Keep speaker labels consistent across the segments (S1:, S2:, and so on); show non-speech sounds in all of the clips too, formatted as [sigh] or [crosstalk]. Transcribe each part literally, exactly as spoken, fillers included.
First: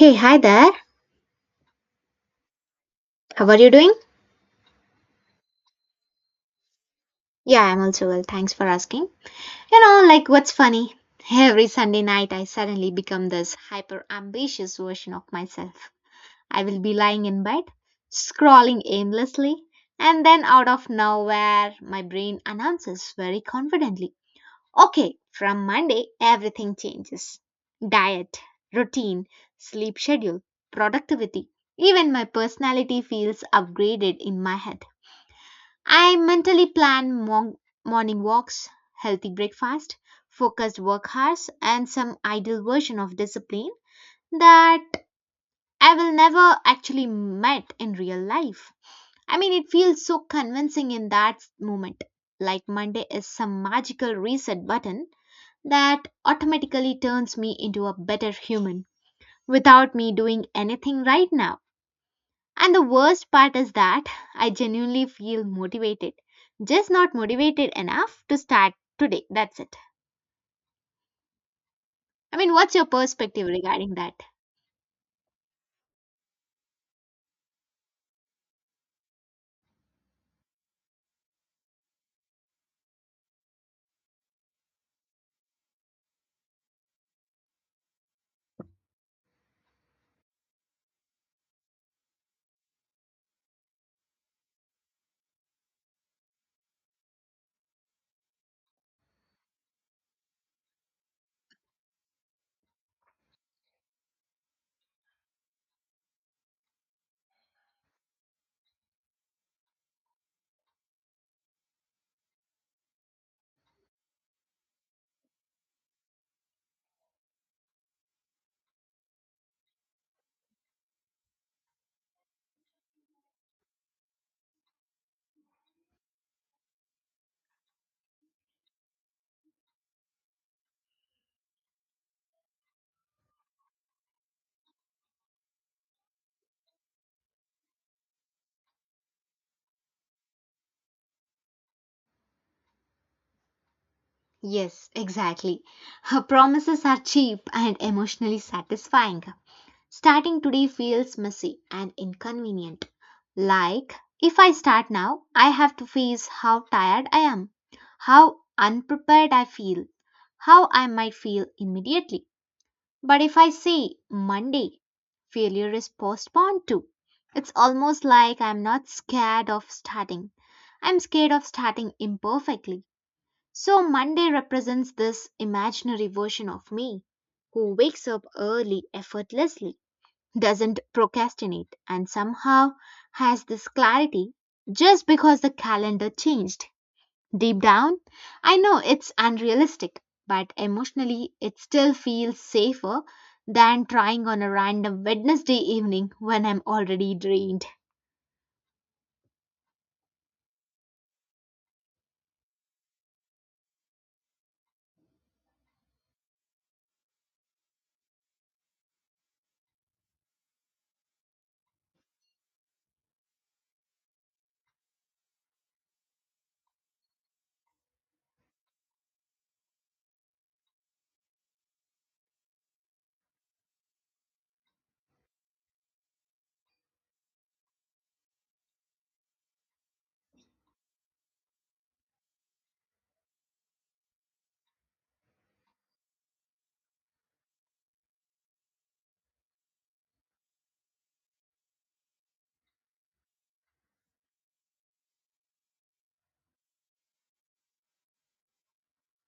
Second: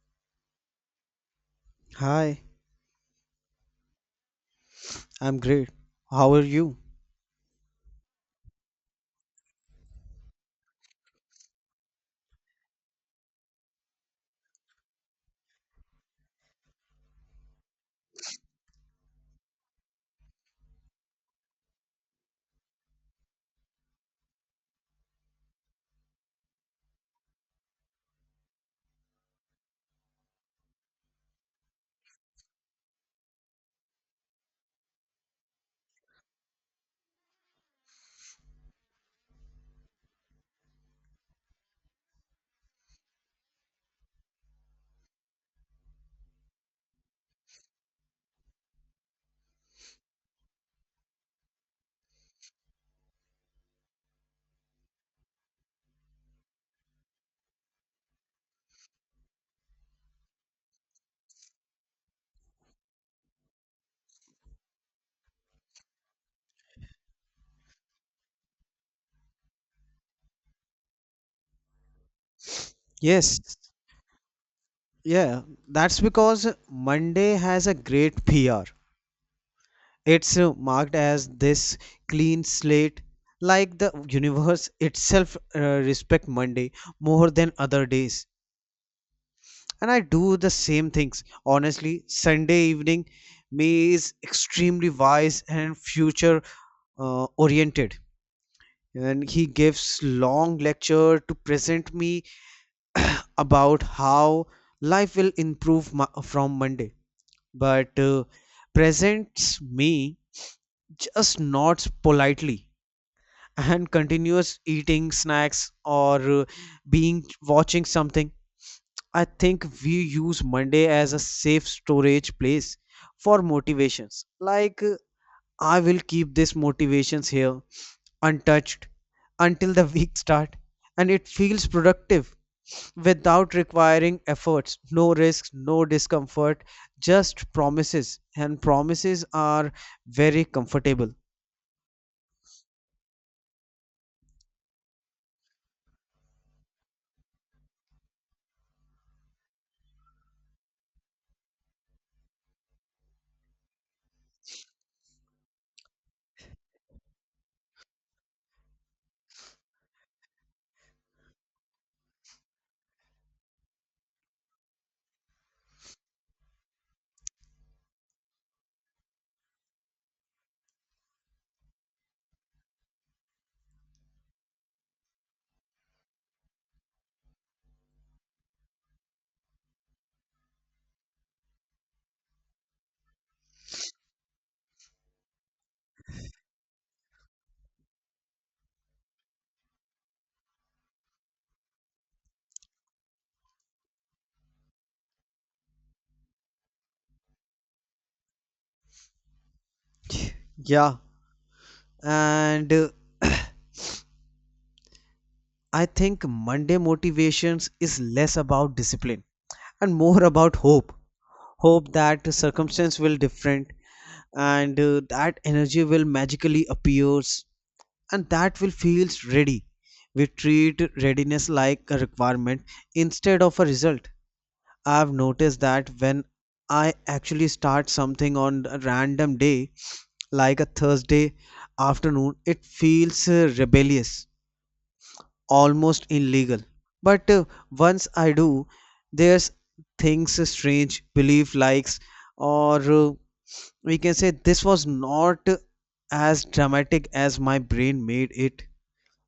S1: Hey, hi there.
S2: Hi,
S1: How are you doing?
S2: I'm great. How are you?
S1: Yeah, I'm also well. Thanks for asking. You know, like what's funny? Every Sunday night, I suddenly become this hyper ambitious version of myself. I will be lying in bed, scrolling aimlessly, and then out of nowhere, my brain announces very confidently, "Okay, from Monday, everything changes: diet, routine, sleep schedule, productivity." Even my personality feels upgraded in my head. I mentally plan mon- morning walks, healthy breakfast, focused work hours, and some ideal version of discipline that I will never actually met in real life. I mean, it feels so convincing in that moment, like Monday is some magical reset button that automatically turns me into a better human without me doing anything right now. And the worst part is that I genuinely feel motivated, just not motivated enough to start today. That's it. I mean, what's your
S2: Yes,
S1: perspective regarding that?
S2: yeah, that's because Monday has a great P R. It's uh, marked as this clean slate, like the universe itself uh, respect Monday more than other days. And I do the same things. Honestly, Sunday evening me is extremely wise and future uh, oriented. And he gives long lecture to present me [coughs] [clears throat] about how life will improve mo- from Monday, but uh, presents me just nods politely [laughs] and continuous eating snacks or uh, being watching something. I think we use Monday as a safe storage place for motivations. Like uh, I will keep this motivations here untouched until the [laughs] week start, and it feels productive without requiring efforts, no risks, no discomfort, just promises. And promises are very comfortable.
S1: Yes, exactly. Her Promises are cheap and emotionally satisfying. Starting today feels messy and inconvenient. Like, if I start now, I have to face how tired I am, how unprepared I feel, how I might feel immediately. But if I say Monday, failure is postponed to. It's almost like I'm not scared of starting. I'm scared of starting imperfectly. So Monday represents this imaginary version of me who wakes up early effortlessly, doesn't procrastinate, and somehow has this clarity just because the calendar changed. Deep down, I know it's unrealistic, but emotionally, it still feels safer than trying on a random Wednesday evening when I'm already drained.
S2: Yeah, and uh, [clears throat] I think Monday motivations is less about discipline and more about hope. Hope that circumstance will different, and uh, that energy will magically appears, and that will feels ready. We treat readiness like a requirement instead of a result. I've noticed that when I actually start something on a random day, like a Thursday afternoon, it feels uh, rebellious, almost illegal. But uh, once I do, there's things uh, strange, belief likes, or uh, we can say this was not uh, as dramatic as my brain made it.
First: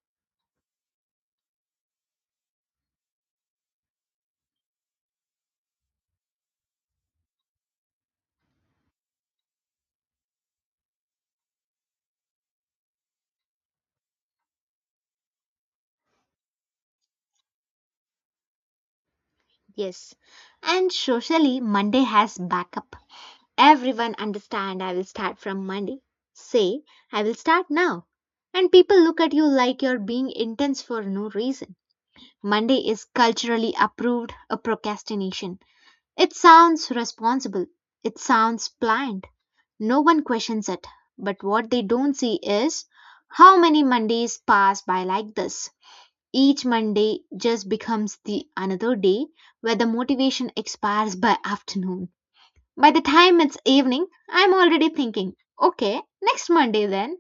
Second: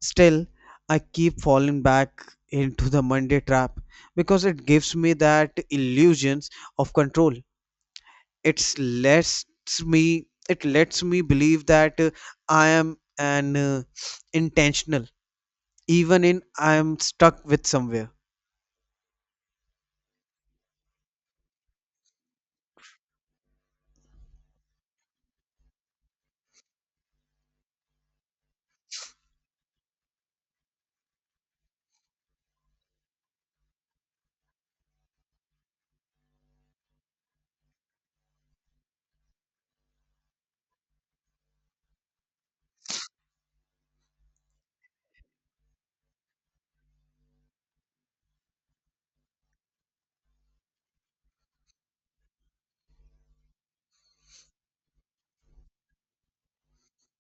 S2: Still, I keep falling back into the Monday trap because it gives me that illusions of control. It's lets me it lets me believe that uh, I am an uh, intentional even in I am stuck with somewhere.
S1: Yes. And socially, Monday has backup. Everyone understand I will start from Monday. Say, I will start now. And people look at you like you're being intense for no reason. Monday is culturally approved a procrastination. It sounds responsible. It sounds planned No one questions it. But what they don't see is how many Mondays pass by like this. Each Monday just becomes the another day where the motivation expires by afternoon. By the time it's evening, I'm already thinking, okay, next Monday then.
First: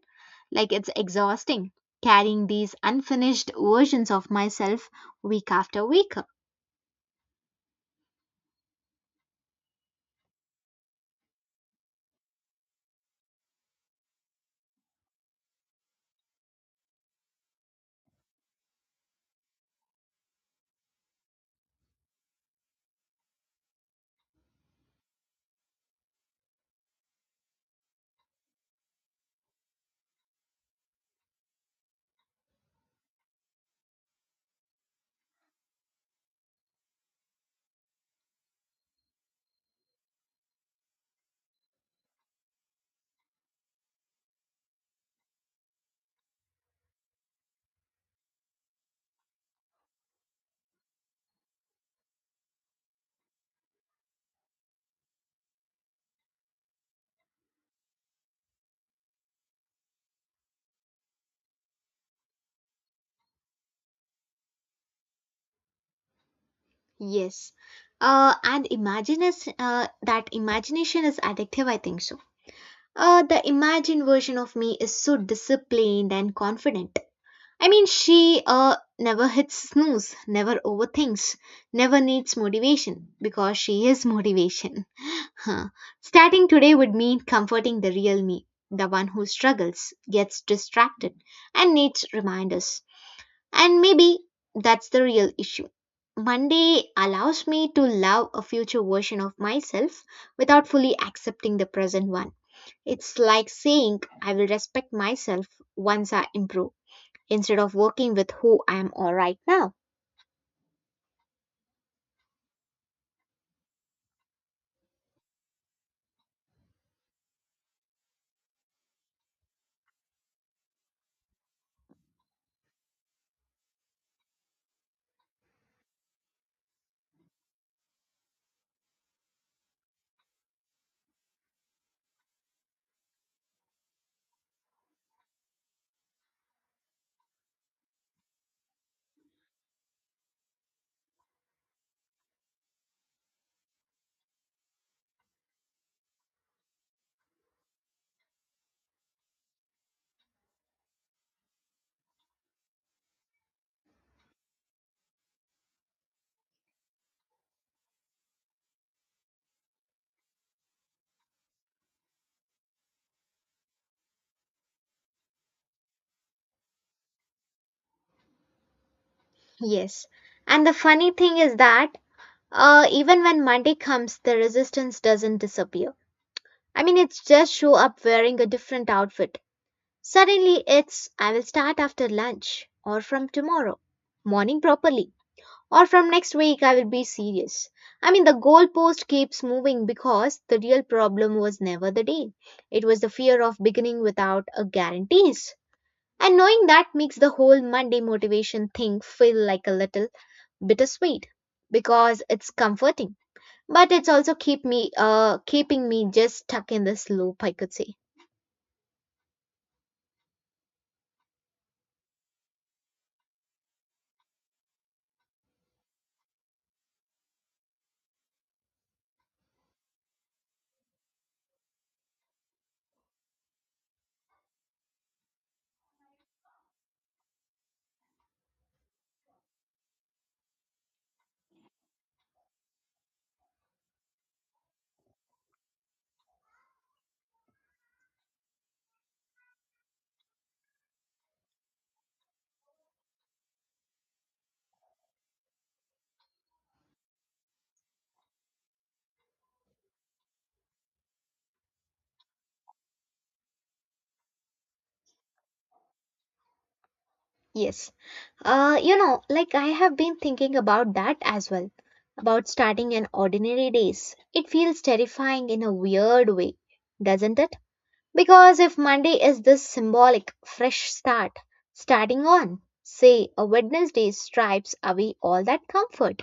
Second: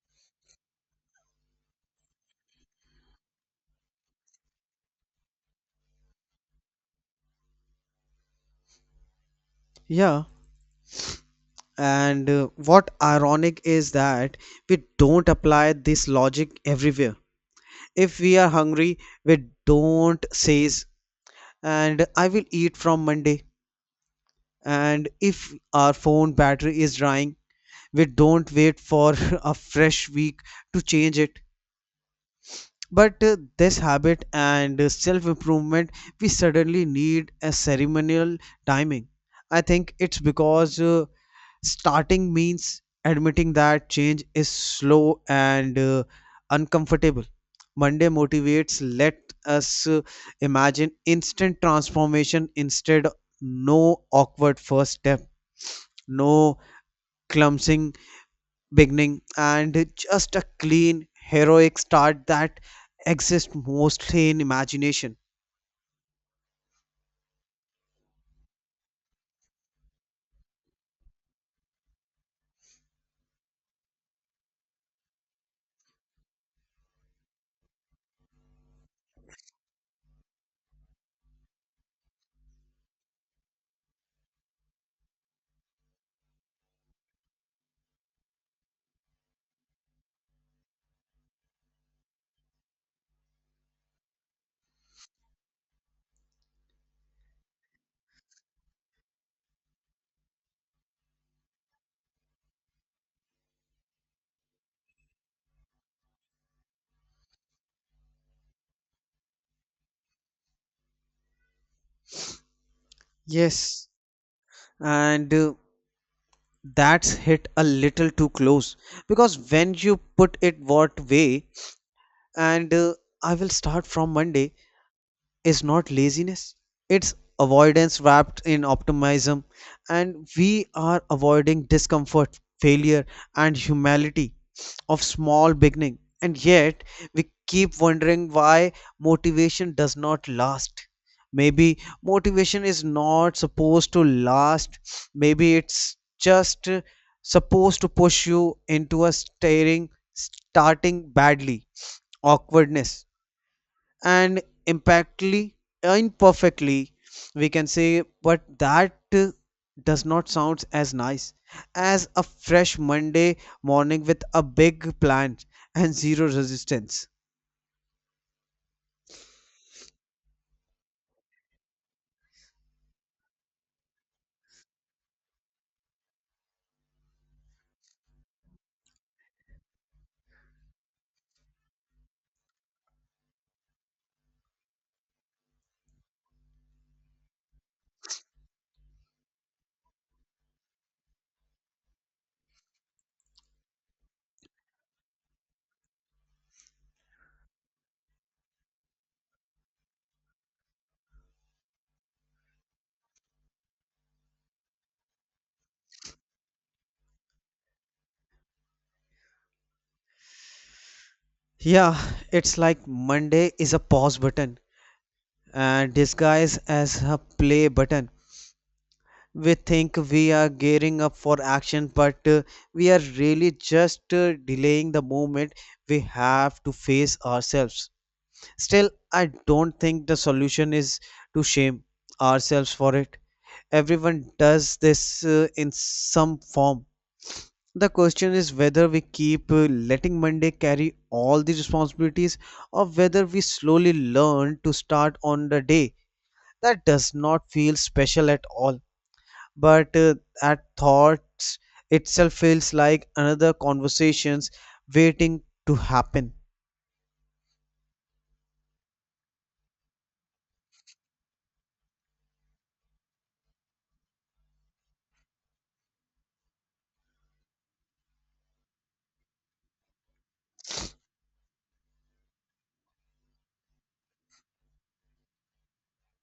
S1: Like it's exhausting carrying these unfinished versions of myself week after week.
S2: Yeah, and uh, what ironic is that we don't apply this logic everywhere. If we are hungry, we don't says and I will eat from Monday, and if our phone battery is drying, we don't wait for [laughs] a fresh week to change it. But uh, this habit and self improvement, we suddenly need a ceremonial timing. I think it's because uh, starting means admitting that change is slow and uh, uncomfortable. Monday motivates let us uh, imagine instant transformation instead. No awkward first step, no Clumsing, beginning, and just a clean heroic start that exists mostly in imagination.
S1: Yes. Uh, and imagine is, uh, that imagination is addictive, I think so. Uh, the imagined version of me is so disciplined and confident. I mean, she uh, never hits snooze, never overthinks, never needs motivation because she is [laughs] motivation. Huh. Starting today would mean comforting the real me, the one who struggles, gets distracted, and needs reminders. And maybe that's the real issue. Monday allows me to love a future version of myself without fully accepting the present one. It's like saying, I will respect myself once I improve, instead of working with who I am all right now.
S2: Yes, and uh, that's hit a little too close, because when you put it what way, and uh, I will start from Monday is not laziness, it's avoidance wrapped in optimism. And we are avoiding discomfort, failure, and humility of small beginning. And yet we keep wondering why motivation does not last. Maybe motivation is not supposed to last. Maybe it's just uh, supposed to push you into a staring starting badly, awkwardness, and impactly imperfectly, we can say. But that uh, does not sound as nice as a fresh Monday morning with a big plan and zero resistance.
S1: Yes. And the funny thing is that uh, even when Monday comes, the resistance doesn't disappear. I mean, it's just show up wearing a different outfit. Suddenly, it's I will start after lunch or from tomorrow morning properly, or from next week I will be serious. I mean, the goalpost keeps moving because the real problem was never the day. It was the fear of beginning without a guarantees. And knowing that makes the whole Monday motivation thing feel like a little bittersweet because it's comforting. But it's also keep me uh keeping me just stuck in this loop, I could say.
S2: Yeah, it's like Monday is a pause button and disguised as a play button. We think we are gearing up for action, but uh, we are really just uh, delaying the moment we have to face ourselves. Still, I don't think the solution is to shame ourselves for it. Everyone does this uh, in some form. The question is whether we keep uh, letting Monday carry all the responsibilities, or whether we slowly learn to start on the day that does not feel special at all. But uh, at thoughts itself feels like another conversations waiting to happen.
S1: Yes. Uh, you know, like I have been thinking about that as well, about starting an ordinary days. It feels terrifying in a weird way, doesn't it? Because if Monday is this symbolic, fresh start, starting on, say, a Wednesday stripes away all that comfort.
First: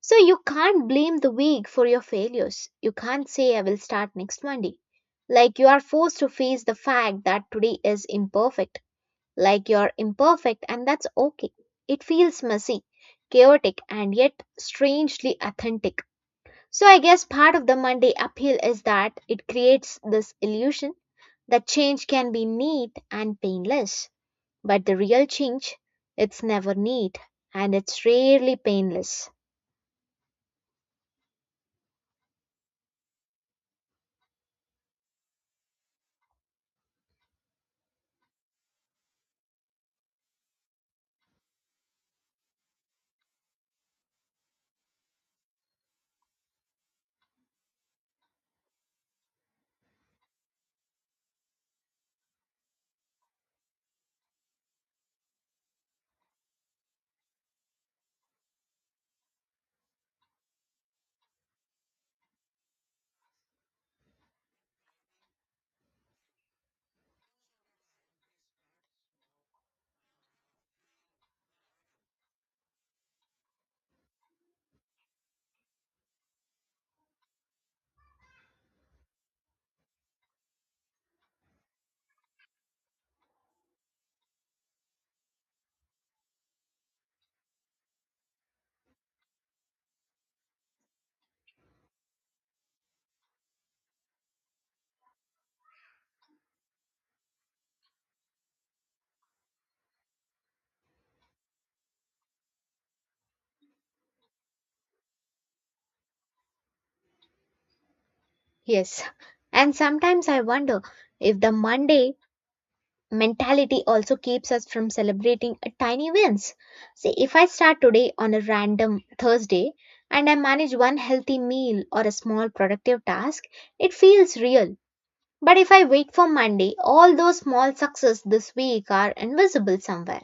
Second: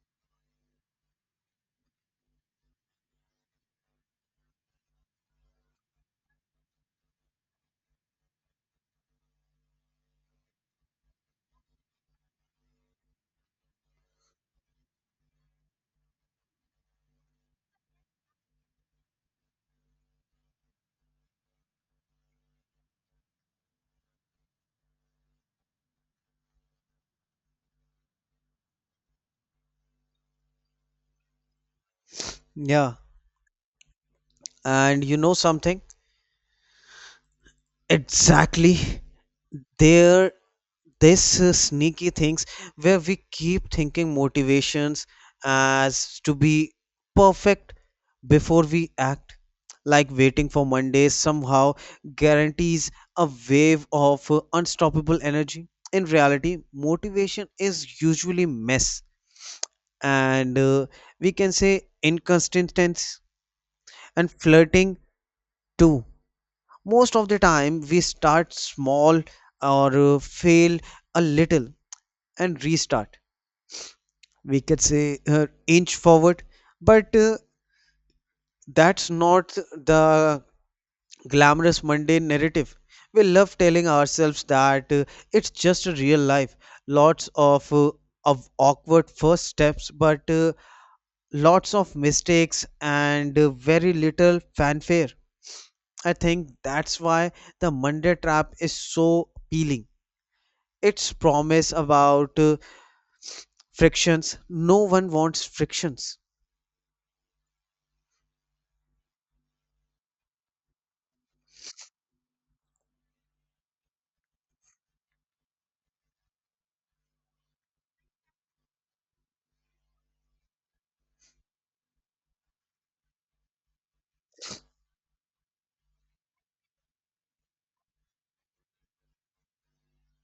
S1: So you can't blame the week for your failures. You can't say, I will start next Monday. Like you are forced to face the fact that today is imperfect, like you're imperfect, and that's okay. It feels messy, chaotic, and yet strangely authentic. So, I guess part of the Monday appeal is that it creates this illusion that change can be neat and painless. But the real change, it's never neat and it's rarely painless.
S2: Yeah, and you know something? Exactly. There this uh, sneaky things where we keep thinking motivations as to be perfect before we act, like waiting for Monday somehow guarantees a wave of uh, unstoppable energy. In reality motivation is usually mess and uh, we can say inconsistency, and flirting too. Most of the time we start small, or uh, fail a little and restart, we could say uh, inch forward. But uh, that's not the glamorous mundane narrative we love telling ourselves. That uh, it's just a real life, lots of uh, of awkward first steps, but uh, lots of mistakes, and uh, very little fanfare. I think that's why the Monday trap is so appealing. Its promise about uh, frictions. No one wants frictions.
S1: Yes. And sometimes I wonder if the Monday mentality also keeps us from celebrating a tiny wins. See, if I start today on a random Thursday and I manage one healthy meal or a small productive task, it feels real. But if I wait for Monday, all those small successes this week are invisible somewhere.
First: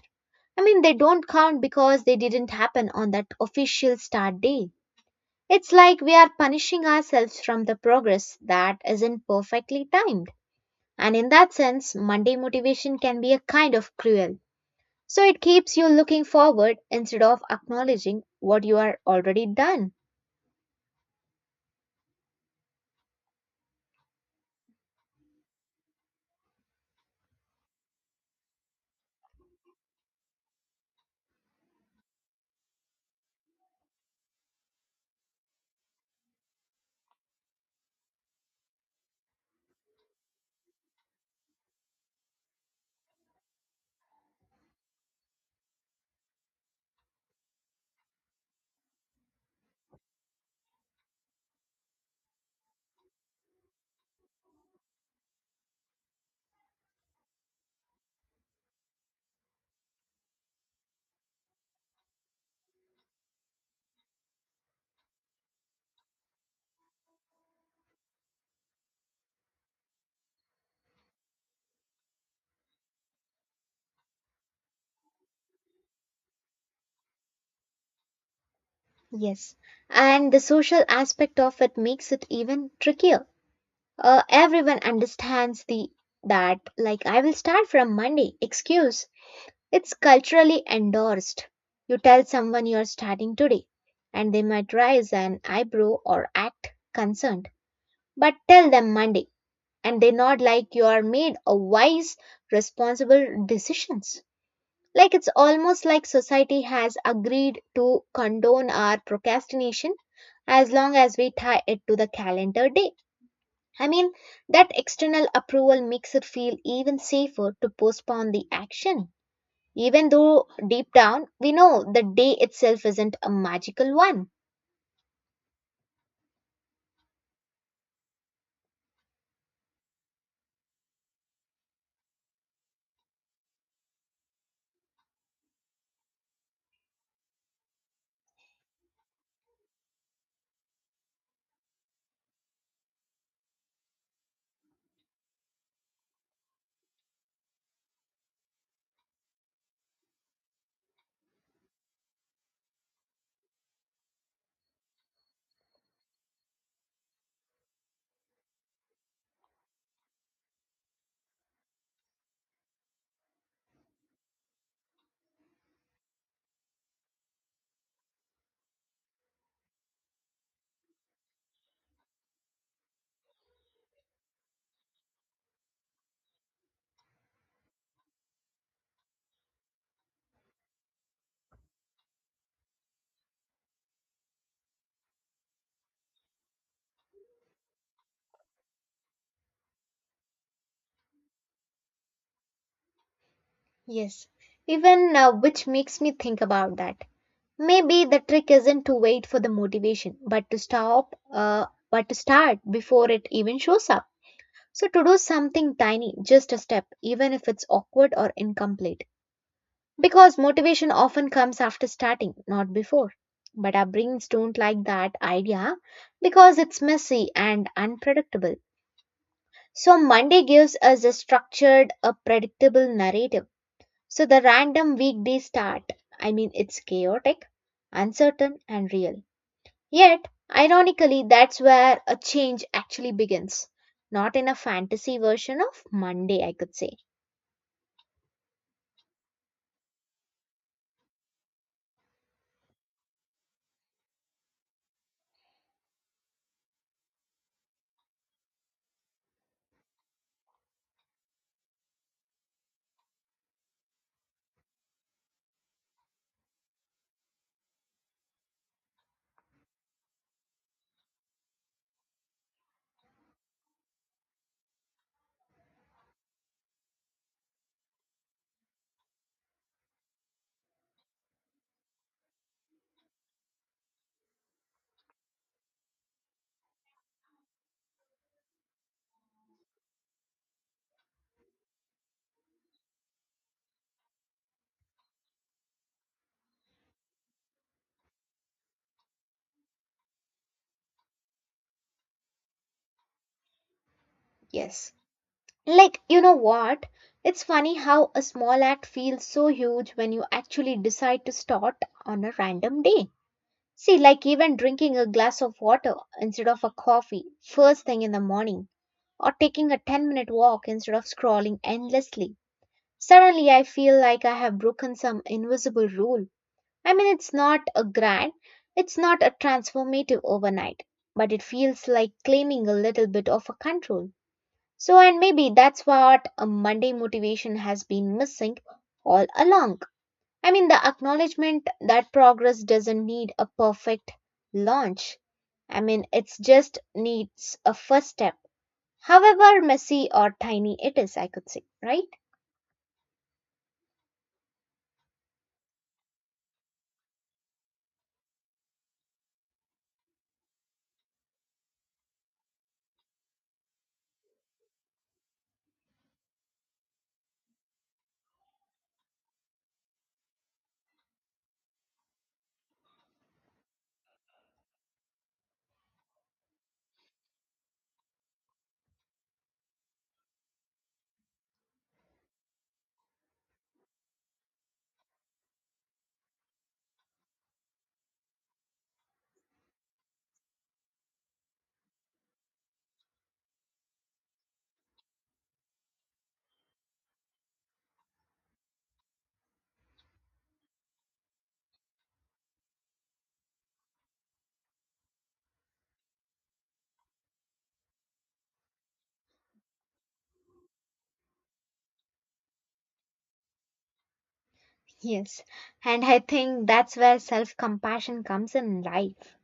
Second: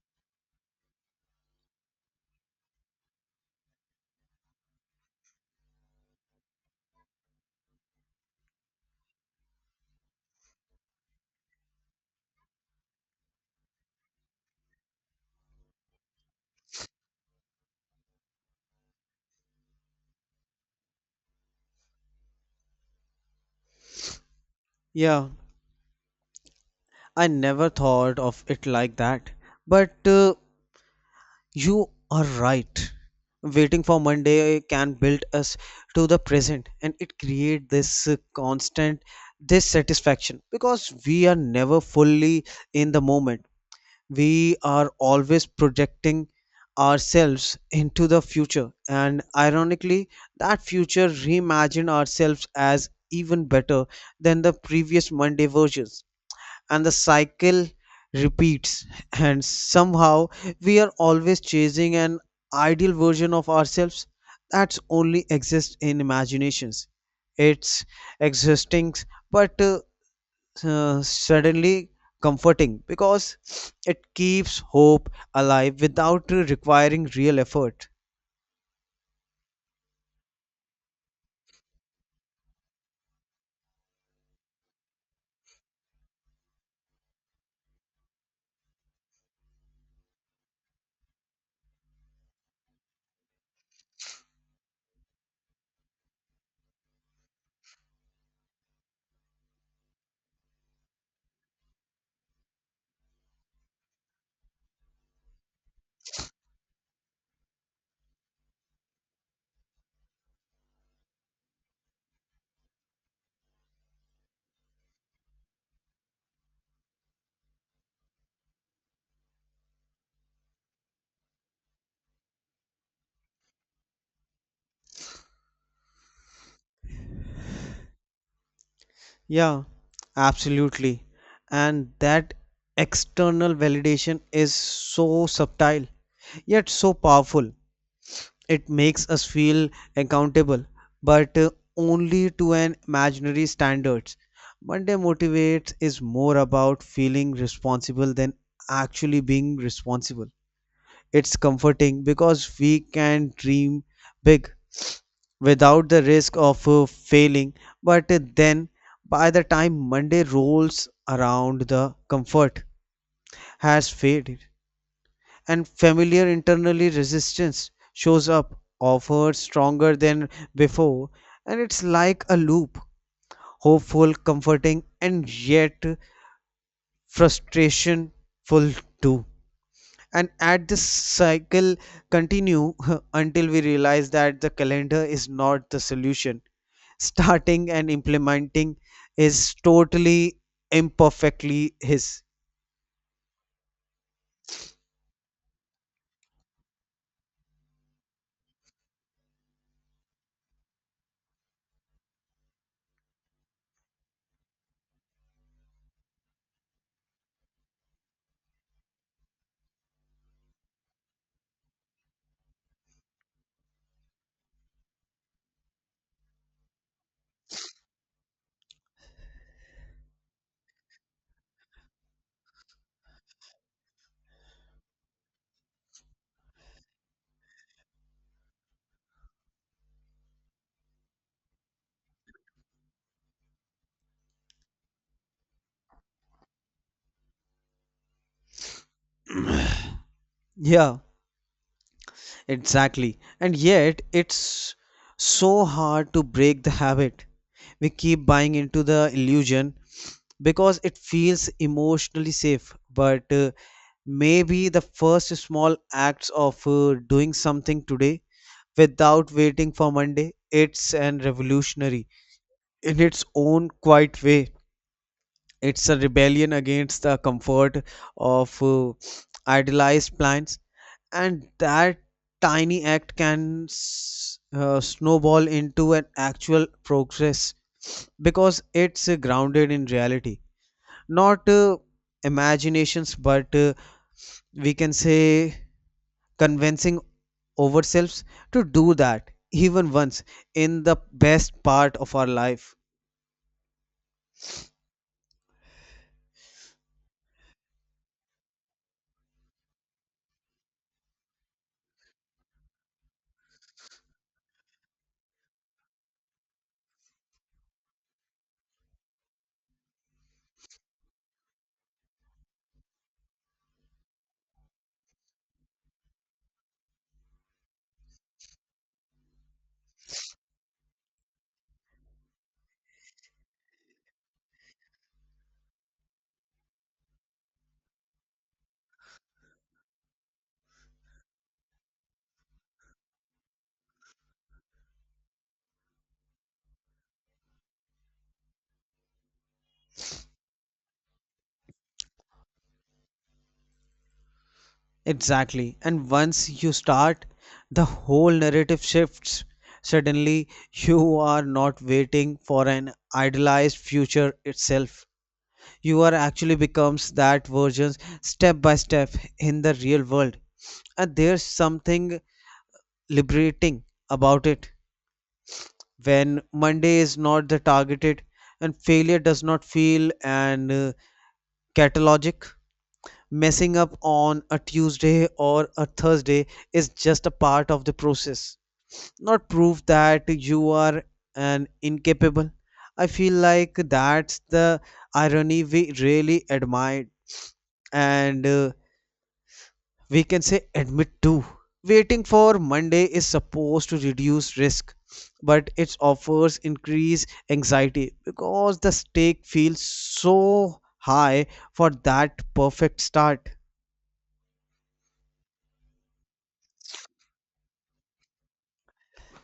S1: I mean, they don't count because they didn't happen on that official start day. It's like we are punishing ourselves from the progress that isn't perfectly timed. And in that sense, Monday motivation can be a kind of cruel. So it keeps you looking forward instead of acknowledging what you are already done.
S2: Yeah, I never thought of it like that. But uh, you are right. Waiting for Monday can build us to the present, and it create this uh, constant dissatisfaction, because we are never fully in the moment. We are always projecting ourselves into the future, and ironically that future reimagine ourselves as even better than the previous Monday versions, and the cycle repeats [clears throat] [laughs] and somehow we are always chasing an ideal version of ourselves that only exists in imaginations. It's exhausting, but uh, uh, suddenly comforting, because [sniffs] it keeps hope alive without uh, requiring real effort.
S1: Yes. And the social aspect of it makes it even trickier. Uh, everyone understands the that like I will start from Monday excuse. It's culturally endorsed. You tell someone you're starting today and they might raise an eyebrow or act concerned. But tell them Monday and they nod like you are made a wise, responsible decisions. Like it's almost like society has agreed to condone our procrastination as long as we tie it to the calendar day. I mean, that external approval makes it feel even safer to postpone the action, even though deep down we know the day itself isn't a magical one.
S2: Yeah, absolutely. And that external validation is so subtle yet so powerful. It makes us feel accountable, but uh, only to an imaginary standards. Monday Motivates is more about feeling responsible than actually being responsible. It's comforting because we can dream big without the risk of uh, failing, but uh, then by the time Monday rolls around, the comfort has faded, and familiar internally resistance shows up offered stronger than before. And it's like a loop, hopeful, comforting, and yet frustrationful too. And at this cycle continue [laughs] until we realize that the calendar is not the solution. Starting and implementing is totally imperfectly his.
S1: Yes, even uh, which makes me think about that. Maybe the trick isn't to wait for the motivation, but to stop, uh, but to start before it even shows up. So, to do something tiny, just a step, even if it's awkward or incomplete. Because motivation often comes after starting, not before. But our brains don't like that idea because it's messy and unpredictable. So, Monday gives us a structured, a predictable narrative. So, the random weekday start, I mean, it's chaotic, uncertain, and real. Yet, ironically, that's where a change actually begins. Not in a fantasy version of Monday, I could say.
S2: Yeah, exactly. And yet it's so hard to break the habit. We keep buying into the illusion because it feels emotionally safe. But uh, maybe the first small acts of uh, doing something today without waiting for Monday, it's an revolutionary in its own quiet way. It's a rebellion against the comfort of uh, idealized plans, and that tiny act can s- uh, snowball into an actual progress, because it's uh, grounded in reality, not uh, imaginations. But uh, we can say convincing ourselves to do that even once, in the best part of our life.
S1: Yes. Like, you know what? It's funny how a small act feels so huge when you actually decide to start on a random day. See, like even drinking a glass of water instead of a coffee first thing in the morning, or taking a ten minute walk instead of scrolling endlessly. Suddenly, I feel like I have broken some invisible rule. I mean, it's not a grand, it's not a transformative overnight, but it feels like claiming a little bit of a control. So, and maybe that's what a Monday motivation has been missing all along. I mean, the acknowledgement that progress doesn't need a perfect launch. I mean, it just needs a first step, however messy or tiny it is, I could say, right?
S2: Exactly. And once you start, the whole narrative shifts. Suddenly you are not waiting for an idealized future itself, you are actually becomes that version, step by step, in the real world. And there's something liberating about it, when Monday is not the targeted, and failure does not feel and uh, catalogic. Messing up on a Tuesday or a Thursday is just a part of the process, not proof that you are an incapable. I feel like that's the irony we really admire, and uh, we can say admit to. Waiting for Monday is supposed to reduce risk, but it offers increased anxiety, because the stake feels so high for that perfect start.
S1: Yes. And I think that's where self compassion comes in life.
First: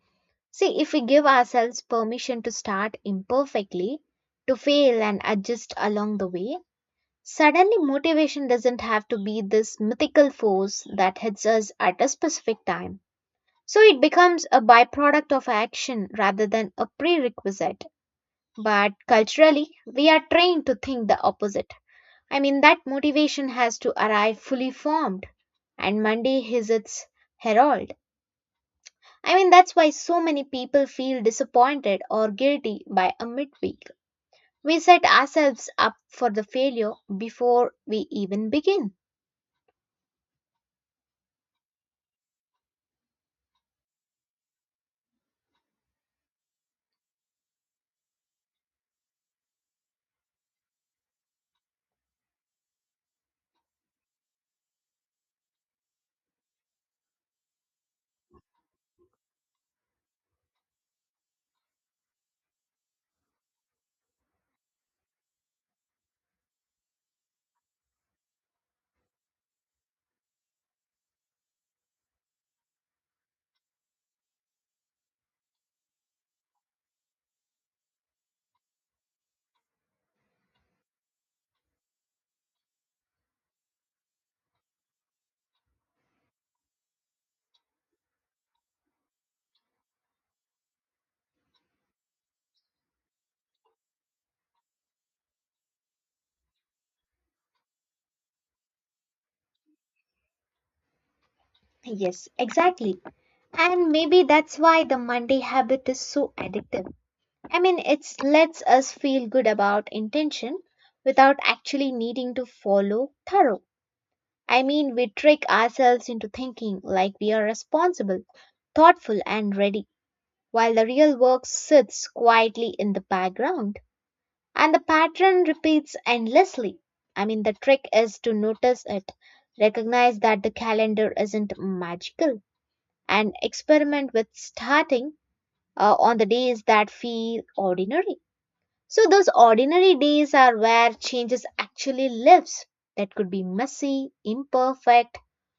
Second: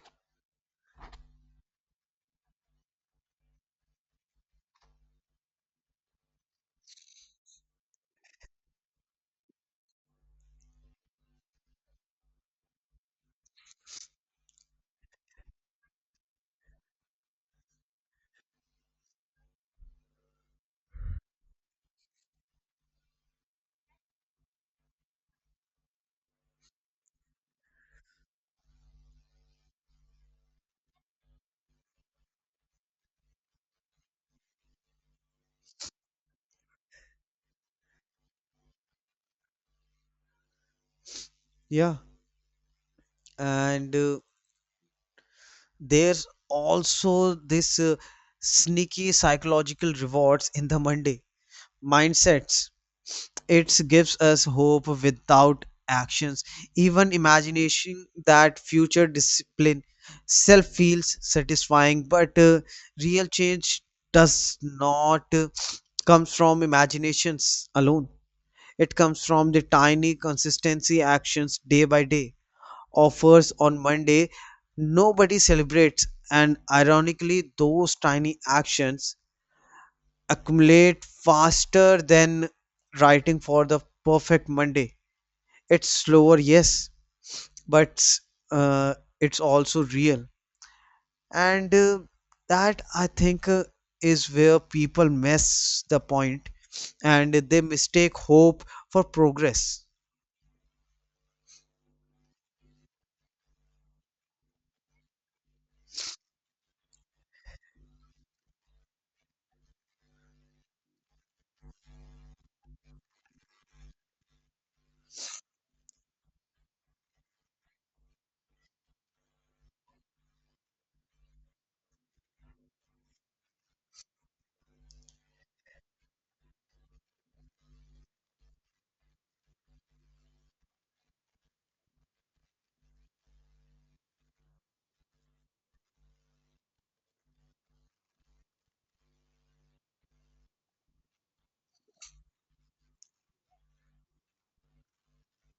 S1: See, if we give ourselves permission to start imperfectly, to fail and adjust along the way, suddenly, motivation doesn't have to be this mythical force that hits us at a specific time. So it becomes a byproduct of action rather than a prerequisite. But culturally, we are trained to think the opposite. I mean, that motivation has to arrive fully formed, and Monday is its herald. I mean, that's why so many people feel disappointed or guilty by a midweek. We set ourselves up for the failure before we even begin.
S2: Yeah, and uh, there's also this uh, sneaky psychological rewards in the Monday mindsets. It gives us hope without actions, even imagination that future discipline self feels satisfying, but uh, real change does not uh, come from imaginations alone. It comes from the tiny consistency actions day by day. Offers on Monday, nobody celebrates, and ironically, those tiny actions accumulate faster than writing for the perfect Monday. It's slower, yes, but uh, it's also real. And uh, that I think uh, is where people miss the point, and they mistake hope for progress.
S1: Yes, exactly. And maybe that's why the Monday habit is so addictive. I mean, it lets us feel good about intention without actually needing to follow thorough. I mean, we trick ourselves into thinking like we are responsible, thoughtful, and ready, while the real work sits quietly in the background. And the pattern repeats endlessly. I mean, the trick is to notice it, recognize that the calendar isn't magical and experiment with starting uh, on the days that feel ordinary. So, those ordinary days are where changes actually lives that could be messy, imperfect,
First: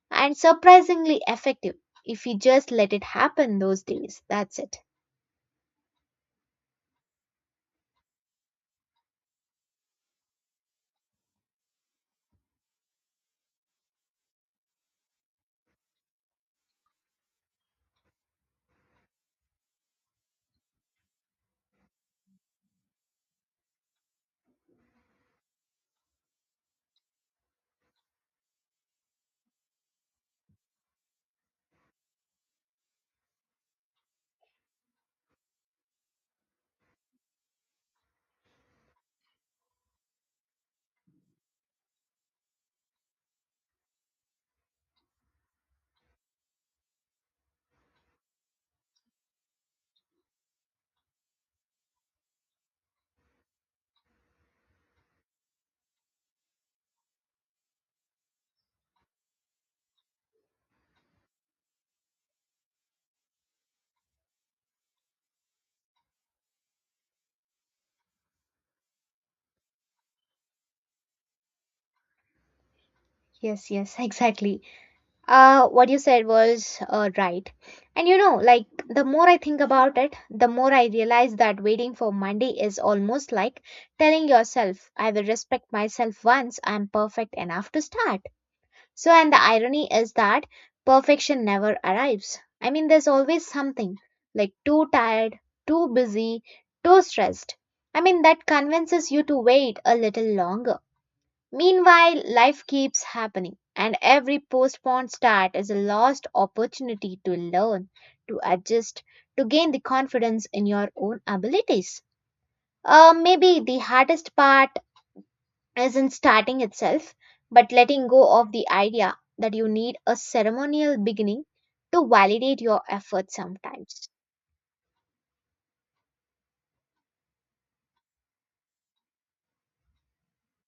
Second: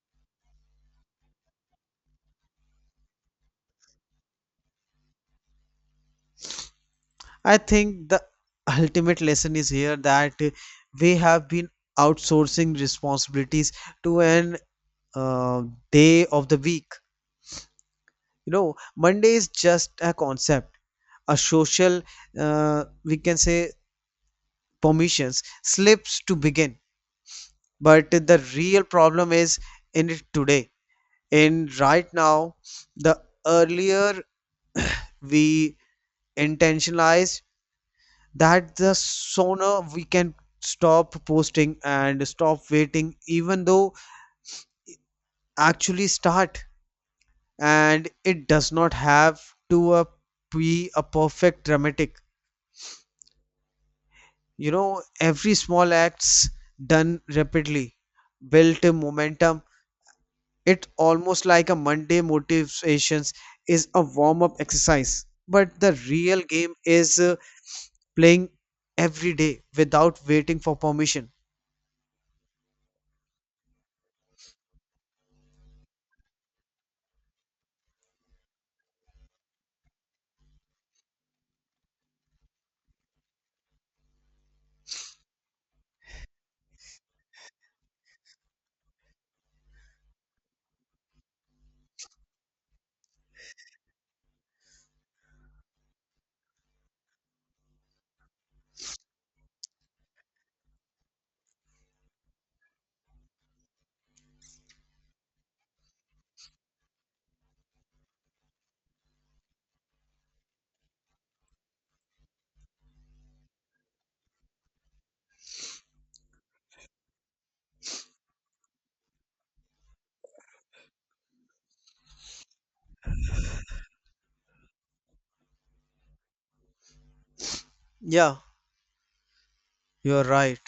S1: and surprisingly effective if we just let it happen those days. That's it.
S2: I think the ultimate lesson is here, that uh, we have been outsourcing responsibilities to an uh, day of the week. You know, Monday is just a concept, a social, uh, we can say, permissions slips to begin. But the real problem is in it today, in right now. The earlier we intentionalize that, the sooner we can stop posting and stop waiting, even though actually start. And it does not have to uh, be a perfect dramatic. You know, every small acts done rapidly built a momentum. It's almost like a Monday motivations is a warm-up exercise. But the real game is uh, playing every day without waiting for permission.
S1: Yes, yes, [laughs] exactly. Uh, what you said was uh, right. And you know, like the more I think about it, the more I realize that waiting for Monday is almost like telling yourself, I will respect myself once I'm perfect enough to start. So, and the irony is that perfection never arrives. I mean, there's always something like too tired, too busy, too stressed. I mean, that convinces you to wait a little longer. Meanwhile, life keeps happening, and every postponed start is a lost opportunity to learn, to adjust, to gain the confidence in your own abilities. Uh, maybe the hardest part isn't starting itself, but letting go of the idea that you need a ceremonial beginning to validate your effort sometimes.
S2: Yeah, you're right.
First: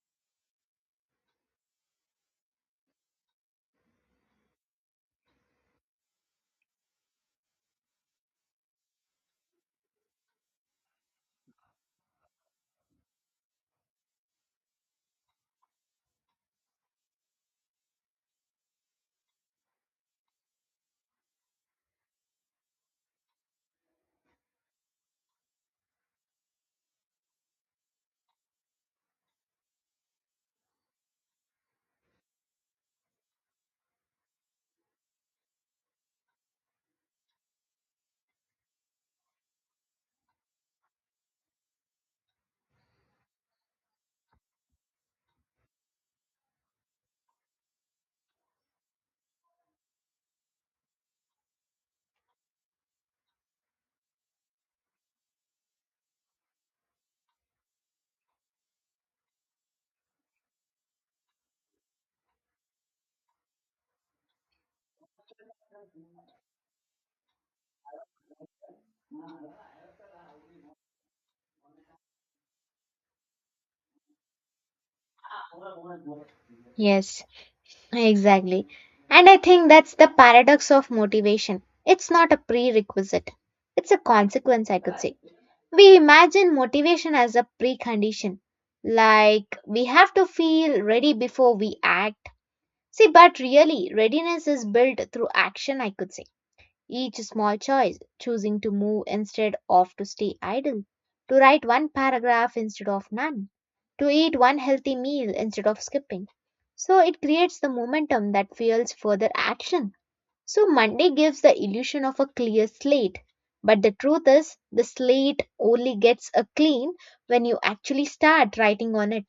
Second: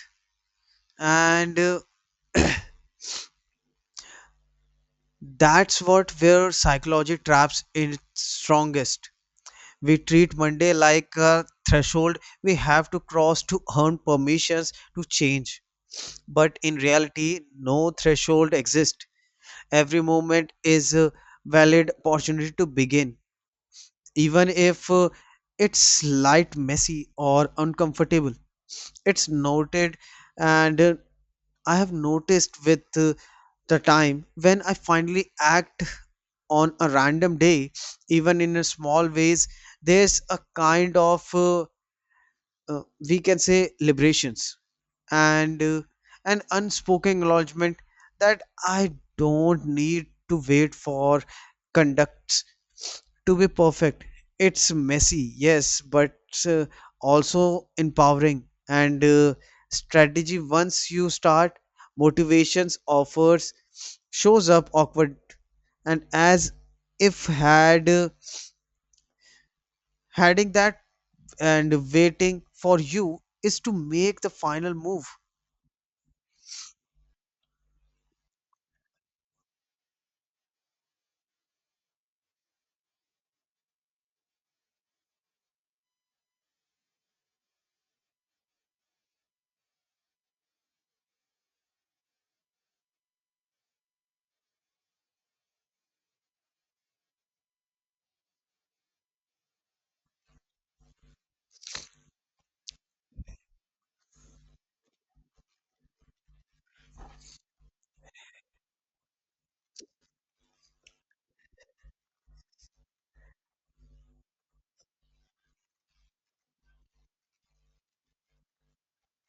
S2: And uh, that's what where psychology traps in its strongest. We treat Monday like a threshold we have to cross to earn permissions to change. But in reality, no threshold exists. Every moment is a valid opportunity to begin. Even if uh, it's slight messy or uncomfortable, it's noted. And uh, I have noticed with uh, the time when I finally act on a random day, even in a small ways, there's a kind of uh, uh, we can say liberations, and uh, an unspoken acknowledgement that I don't need to wait for conducts to be perfect. It's messy, yes, but uh, also empowering, and uh, strategy. Once you start, motivations offers shows up awkward, and as if had uh, having that and waiting for you is to make the final move.
S1: Yes, exactly. And I think that's the paradox of motivation. It's not a prerequisite, it's a consequence, I could say. We imagine motivation as a precondition, like we have to feel ready before we act. See, but really, readiness is built through action, I could say. Each small choice, choosing to move instead of to stay idle, to write one paragraph instead of none, to eat one healthy meal instead of skipping. So it creates the momentum that fuels further action. So Monday gives the illusion of a clear slate, but the truth is the slate only gets a clean when you actually start writing on it.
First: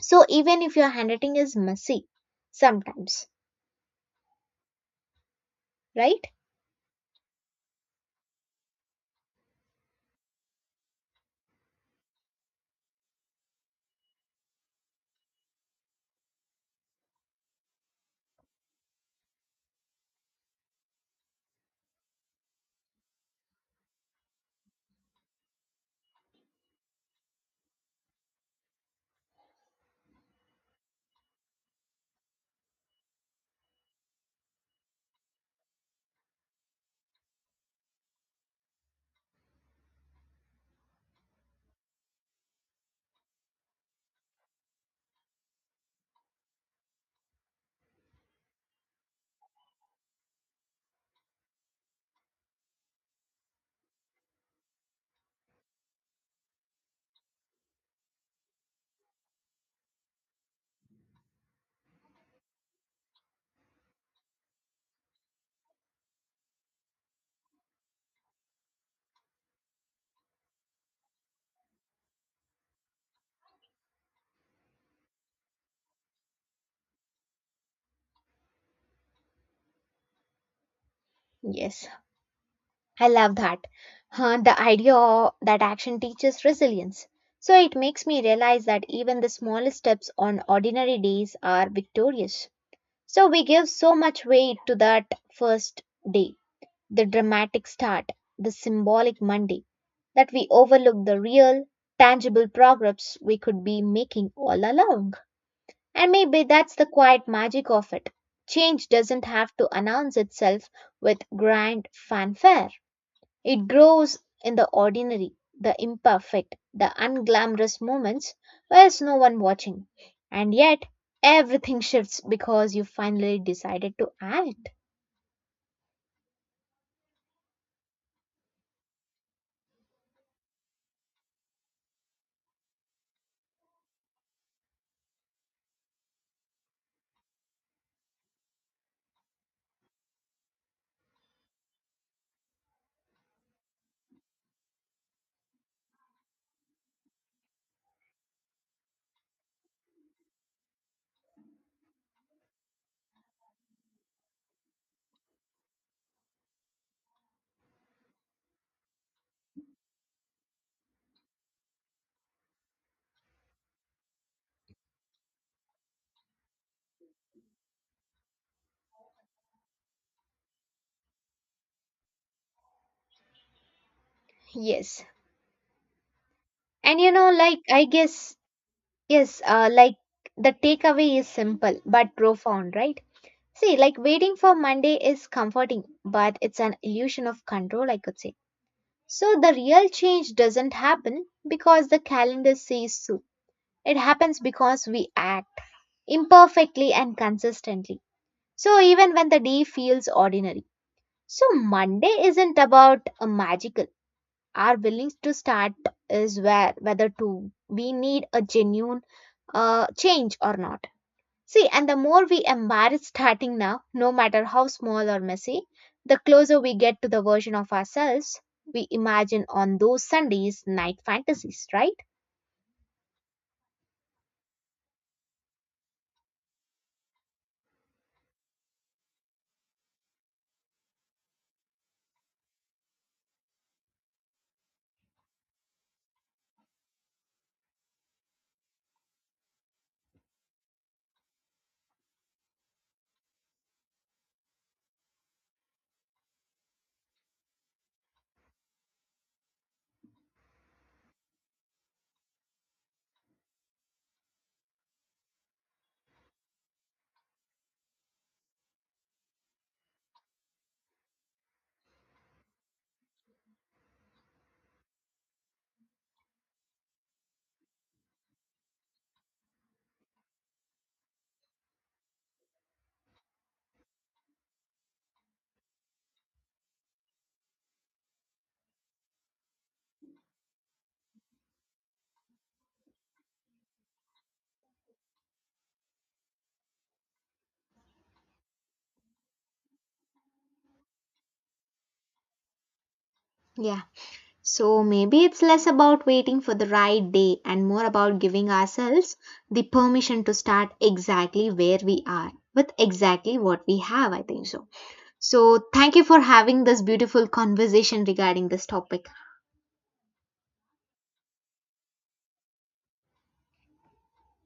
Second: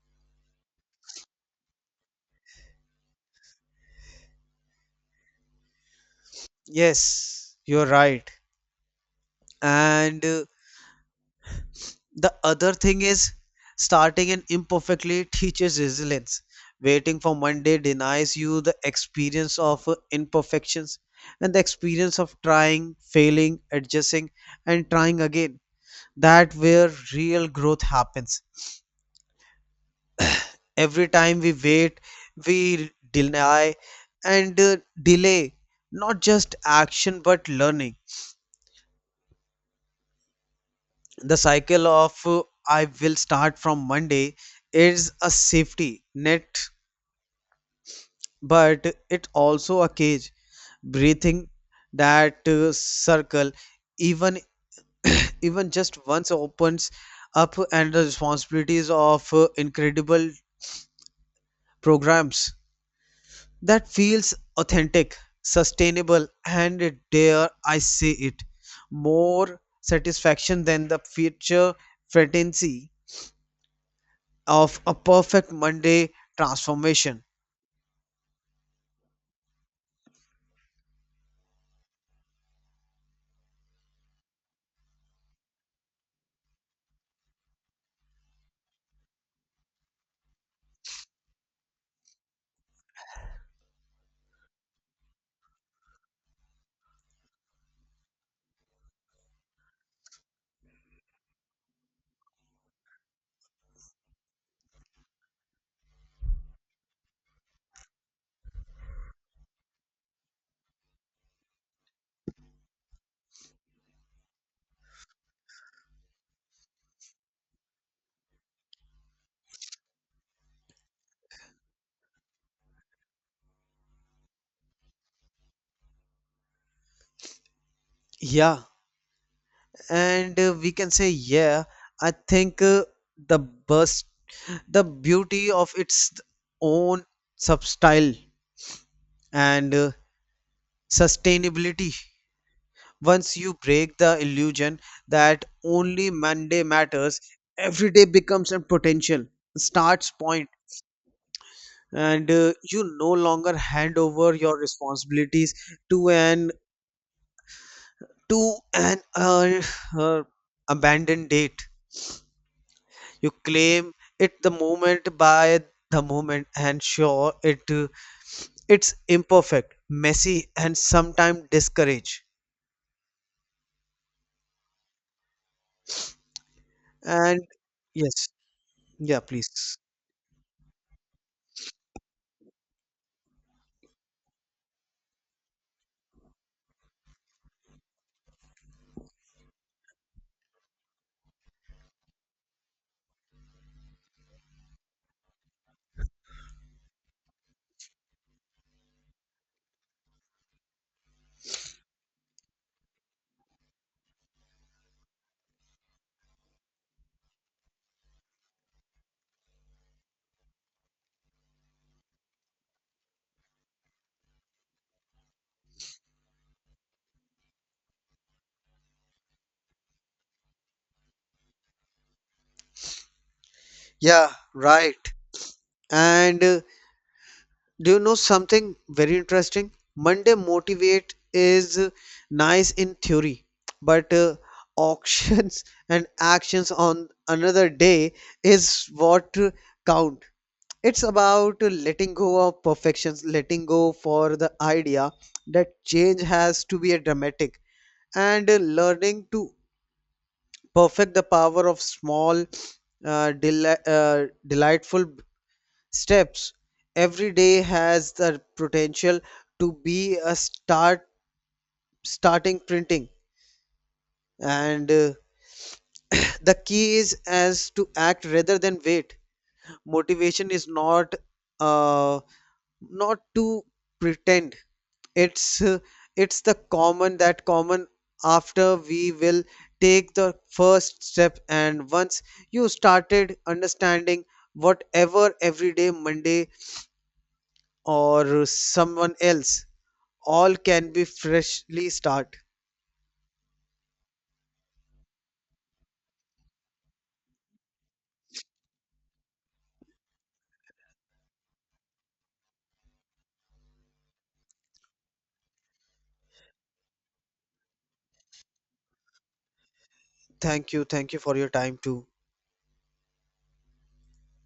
S1: So even if your handwriting is messy sometimes, right?
S2: Yes, you're right. And uh, the other thing is, starting and imperfectly teaches resilience. Waiting for Monday denies you the experience of uh, imperfections, and the experience of trying, failing, adjusting, and trying again. That where real growth happens. Every time we wait, we deny and uh, delay not just action but learning. The cycle of uh, I will start from Monday is a safety net, but it also a cage. Breathing that uh, circle even [coughs] [clears throat] even just once opens up, and the responsibilities of uh, incredible programs that feels authentic, sustainable, and, dare I say it, more satisfaction than the future fantasy of a perfect Monday transformation.
S1: Yes, I love that. Huh, the idea o- that action teaches resilience. So it makes me realize that even the smallest steps on ordinary days are victorious. So we give so much weight to that first day, the dramatic start, the symbolic Monday, that we overlook the real, tangible progress we could be making all along. And maybe that's the quiet magic of it. Change doesn't have to announce itself with grand fanfare, it grows in the ordinary, the imperfect, the unglamorous moments where's no one watching. And yet, everything shifts because you finally decided to act.
S2: Yeah, and uh, we can say yeah, I think uh, the best the beauty of its own substyle, and uh, sustainability. Once you break the illusion that only Monday matters, every day becomes a potential starts point, and uh, you no longer hand over your responsibilities to an, to an uh, uh, abandoned date. You claim it the moment by the moment, and sure, it uh, it's imperfect, messy, and sometimes discourage.
S1: Yes. And you know,
S2: And
S1: like, I
S2: yes,
S1: guess.
S2: yeah,
S1: Yes, uh,
S2: please.
S1: like the takeaway is simple but profound, right? See, like waiting for Monday is comforting, but it's an illusion of control, I could say. So the real change doesn't happen because the calendar says so. It happens because we act imperfectly and consistently. So even when the day feels ordinary. So Monday isn't about a magical. Our willingness to start is where whether to we need a genuine uh, change or not. See, and the more we embrace starting now, no matter how small or messy, the closer we get to the version of ourselves we imagine on those Sundays night fantasies, right?
S2: Yeah, right. And uh, do you know something very interesting? Monday Motivate is uh, nice in theory, but uh, auctions [laughs] and actions on another day is what uh, count. It's about uh, letting go of perfections, letting go for the idea that change has to be a dramatic, and uh, learning to perfect the power of small, uh, deli- uh, delightful steps. Every day has the potential to be a start starting printing. And uh, [clears throat] the key is as to act rather than wait. Motivation is not uh not to pretend. it's uh, it's the common that common after we will take the first step. And once you started understanding, whatever everyday Monday or someone else, all can be freshly start.
S1: Yeah. So maybe it's less about waiting for the right day and more about giving ourselves the permission to start exactly where we are with exactly what we have, I think so. So thank you for having this beautiful conversation regarding this topic.
S2: Thank you. Thank you for your time too.